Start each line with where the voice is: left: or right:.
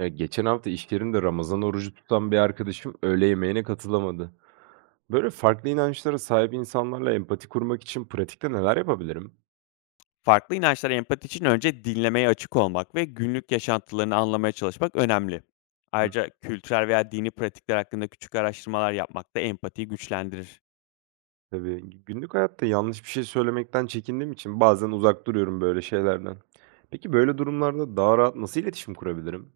right: Ya, geçen hafta iş yerinde Ramazan orucu tutan bir arkadaşım öğle yemeğine katılamadı. Böyle farklı inançlara sahip insanlarla empati kurmak için pratikte neler yapabilirim?
left: Farklı inançlara empati için önce dinlemeye açık olmak ve günlük yaşantılarını anlamaya çalışmak önemli.
right: Hı,
left: Ayrıca kültürel veya dini pratikler hakkında küçük araştırmalar yapmak da empatiyi güçlendirir.
right: tabii günlük hayatta yanlış bir şey söylemekten çekindiğim için bazen uzak duruyorum böyle şeylerden. Peki böyle durumlarda daha rahat nasıl iletişim kurabilirim?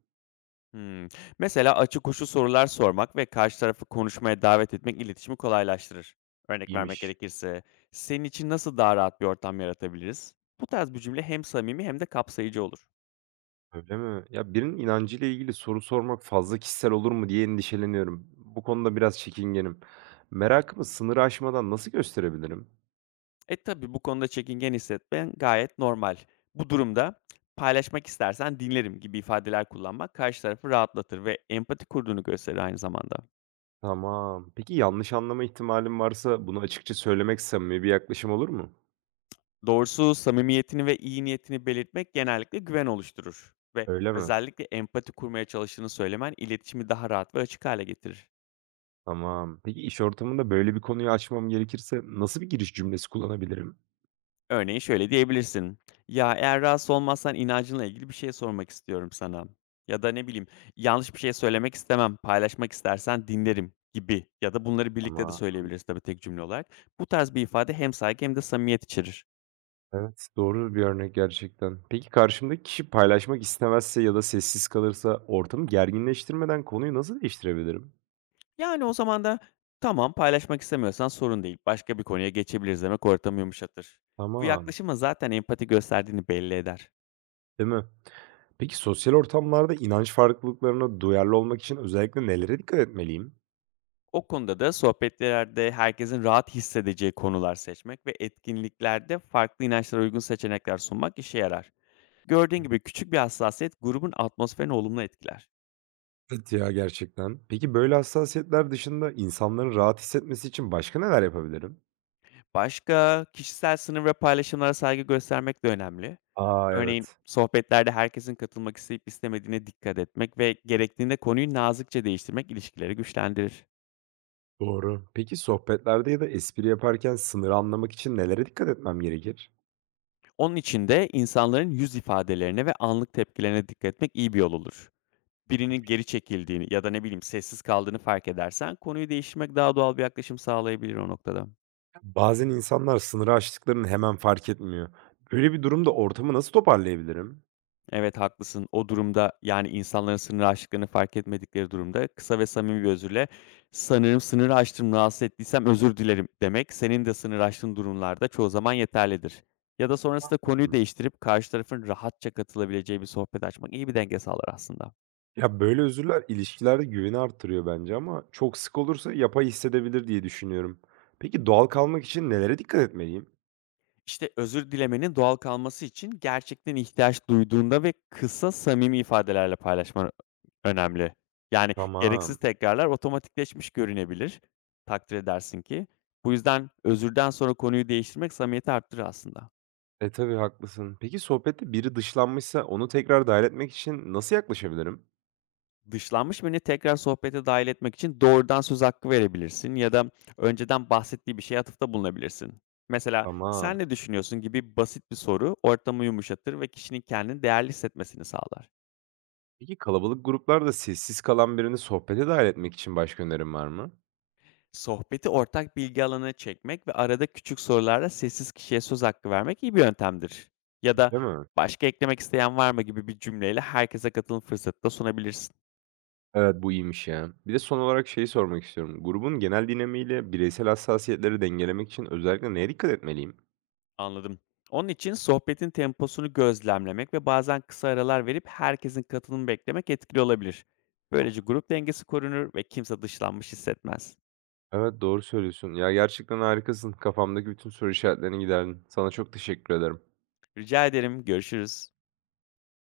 left: Hmm. Mesela açık uçlu sorular sormak ve karşı tarafı konuşmaya davet etmek iletişimi kolaylaştırır. Örnek vermek
right: İyiymiş.
left: gerekirse, senin için nasıl daha rahat bir ortam yaratabiliriz? Bu tarz bir cümle hem samimi hem de kapsayıcı olur.
right: Öyle mi? Ya birinin inancıyla ilgili soru sormak fazla kişisel olur mu diye endişeleniyorum. Bu konuda biraz çekingenim. Merakımı sınır aşmadan nasıl gösterebilirim?
left: Tabii bu konuda çekingen hissetmen gayet normal. Bu durumda "Paylaşmak istersen dinlerim." gibi ifadeler kullanmak karşı tarafı rahatlatır ve empati kurduğunu gösterir aynı zamanda.
right: Tamam. Peki yanlış anlama ihtimalim varsa bunu açıkça söylemek samimi bir yaklaşım olur mu?
left: Doğrusu samimiyetini ve iyi niyetini belirtmek genellikle güven oluşturur ve
right: Öyle mi?
left: özellikle empati kurmaya çalıştığını söylemen iletişimi daha rahat ve açık hale getirir.
right: Tamam. Peki iş ortamında böyle bir konuyu açmam gerekirse nasıl bir giriş cümlesi kullanabilirim?
left: Örneğin şöyle diyebilirsin: "Ya, eğer rahatsız olmazsan inancınla ilgili bir şey sormak istiyorum sana." ya da ne bileyim, "Yanlış bir şey söylemek istemem, paylaşmak istersen dinlerim." gibi ya da bunları birlikte de
right: Ama
left: söyleyebiliriz tabii tek cümle olarak. Bu tarz bir ifade hem saygı hem de samimiyet içerir.
right: evet, doğru bir örnek gerçekten. Peki karşımdaki kişi paylaşmak istemezse ya da sessiz kalırsa ortamı gerginleştirmeden konuyu nasıl değiştirebilirim?
left: Yani o zaman da "Tamam, paylaşmak istemiyorsan sorun değil, başka bir konuya geçebiliriz." demek ortamı yumuşatır. Bu
right: Tamam.
left: yaklaşımla zaten empati gösterdiğini belli eder.
right: Değil mi? Peki sosyal ortamlarda inanç farklılıklarına duyarlı olmak için özellikle nelere dikkat etmeliyim?
left: O konuda da sohbetlerde herkesin rahat hissedeceği konular seçmek ve etkinliklerde farklı inançlara uygun seçenekler sunmak işe yarar. Gördüğün gibi küçük bir hassasiyet grubun atmosferini olumlu etkiler.
right: Evet ya, gerçekten. Peki böyle hassasiyetler dışında insanların rahat hissetmesi için başka neler yapabilirim?
left: Başka kişisel sınır ve paylaşımlara saygı göstermek de önemli.
right: Aa,
left: Örneğin
right: evet.
left: sohbetlerde herkesin katılmak isteyip istemediğine dikkat etmek ve gerektiğinde konuyu nazikçe değiştirmek ilişkileri güçlendirir.
right: Doğru. Peki sohbetlerde ya da espri yaparken sınırı anlamak için nelere dikkat etmem gerekir?
left: Onun için de insanların yüz ifadelerine ve anlık tepkilerine dikkat etmek iyi bir yol olur. Birinin geri çekildiğini ya da ne bileyim sessiz kaldığını fark edersen konuyu değiştirmek daha doğal bir yaklaşım sağlayabilir o noktada.
right: Bazen insanlar sınırı aştıklarını hemen fark etmiyor. Böyle bir durumda ortamı nasıl toparlayabilirim?
left: Evet haklısın. O durumda yani insanların sınır aştıklarını fark etmedikleri durumda kısa ve samimi bir özürle sanırım sınır aştım, rahatsız ettiysem özür dilerim demek senin de sınır aştığın durumlarda çoğu zaman yeterlidir. Ya da sonrasında konuyu
right: Hı.
left: değiştirip karşı tarafın rahatça katılabileceği bir sohbet açmak iyi bir denge sağlar aslında.
right: Ya böyle özürler ilişkilerde güveni arttırıyor bence, ama çok sık olursa yapay hissedebilir diye düşünüyorum. Peki doğal kalmak için nelere dikkat etmeliyim?
left: İşte, özür dilemenin doğal kalması için gerçekten ihtiyaç duyduğunda ve kısa, samimi ifadelerle paylaşman önemli. Yani, gereksiz
right: Tamam.
left: tekrarlar otomatikleşmiş görünebilir, takdir edersin ki. Bu yüzden özürden sonra konuyu değiştirmek samimiyeti arttırır aslında.
right: E, tabii haklısın. Peki sohbette biri dışlanmışsa onu tekrar dâhil etmek için nasıl yaklaşabilirim?
left: Dışlanmış birini tekrar sohbete dahil etmek için doğrudan söz hakkı verebilirsin ya da önceden bahsettiği bir şeye atıfta bulunabilirsin. Mesela, "Sen
right: Tamam.
left: ne düşünüyorsun?" gibi basit bir soru ortamı yumuşatır ve kişinin kendini değerli hissetmesini sağlar.
right: Peki kalabalık gruplarda sessiz kalan birini sohbete dâhil etmek için başka önerin var mı?
left: Sohbeti ortak bilgi alanına çekmek ve arada küçük sorularla sessiz kişiye söz hakkı vermek iyi bir yöntemdir. Ya da
right: Değil mi?
left: başka eklemek isteyen var mı gibi bir cümleyle herkese katılım fırsatı da sunabilirsin.
right: Evet, bu iyiymiş ya. Bir de son olarak şeyi sormak istiyorum. Grubun genel dinamiğiyle bireysel hassasiyetleri dengelemek için özellikle neye dikkat etmeliyim?
left: Anladım. Onun için sohbetin temposunu gözlemlemek ve bazen kısa aralar verip herkesin katılımı beklemek etkili olabilir. Böylece grup dengesi korunur ve kimse dışlanmış hissetmez.
right: Evet, doğru söylüyorsun. Ya gerçekten harikasın. Kafamdaki bütün soru işaretlerini giderdin. Sana çok teşekkür ederim.
left: Rica ederim, görüşürüz.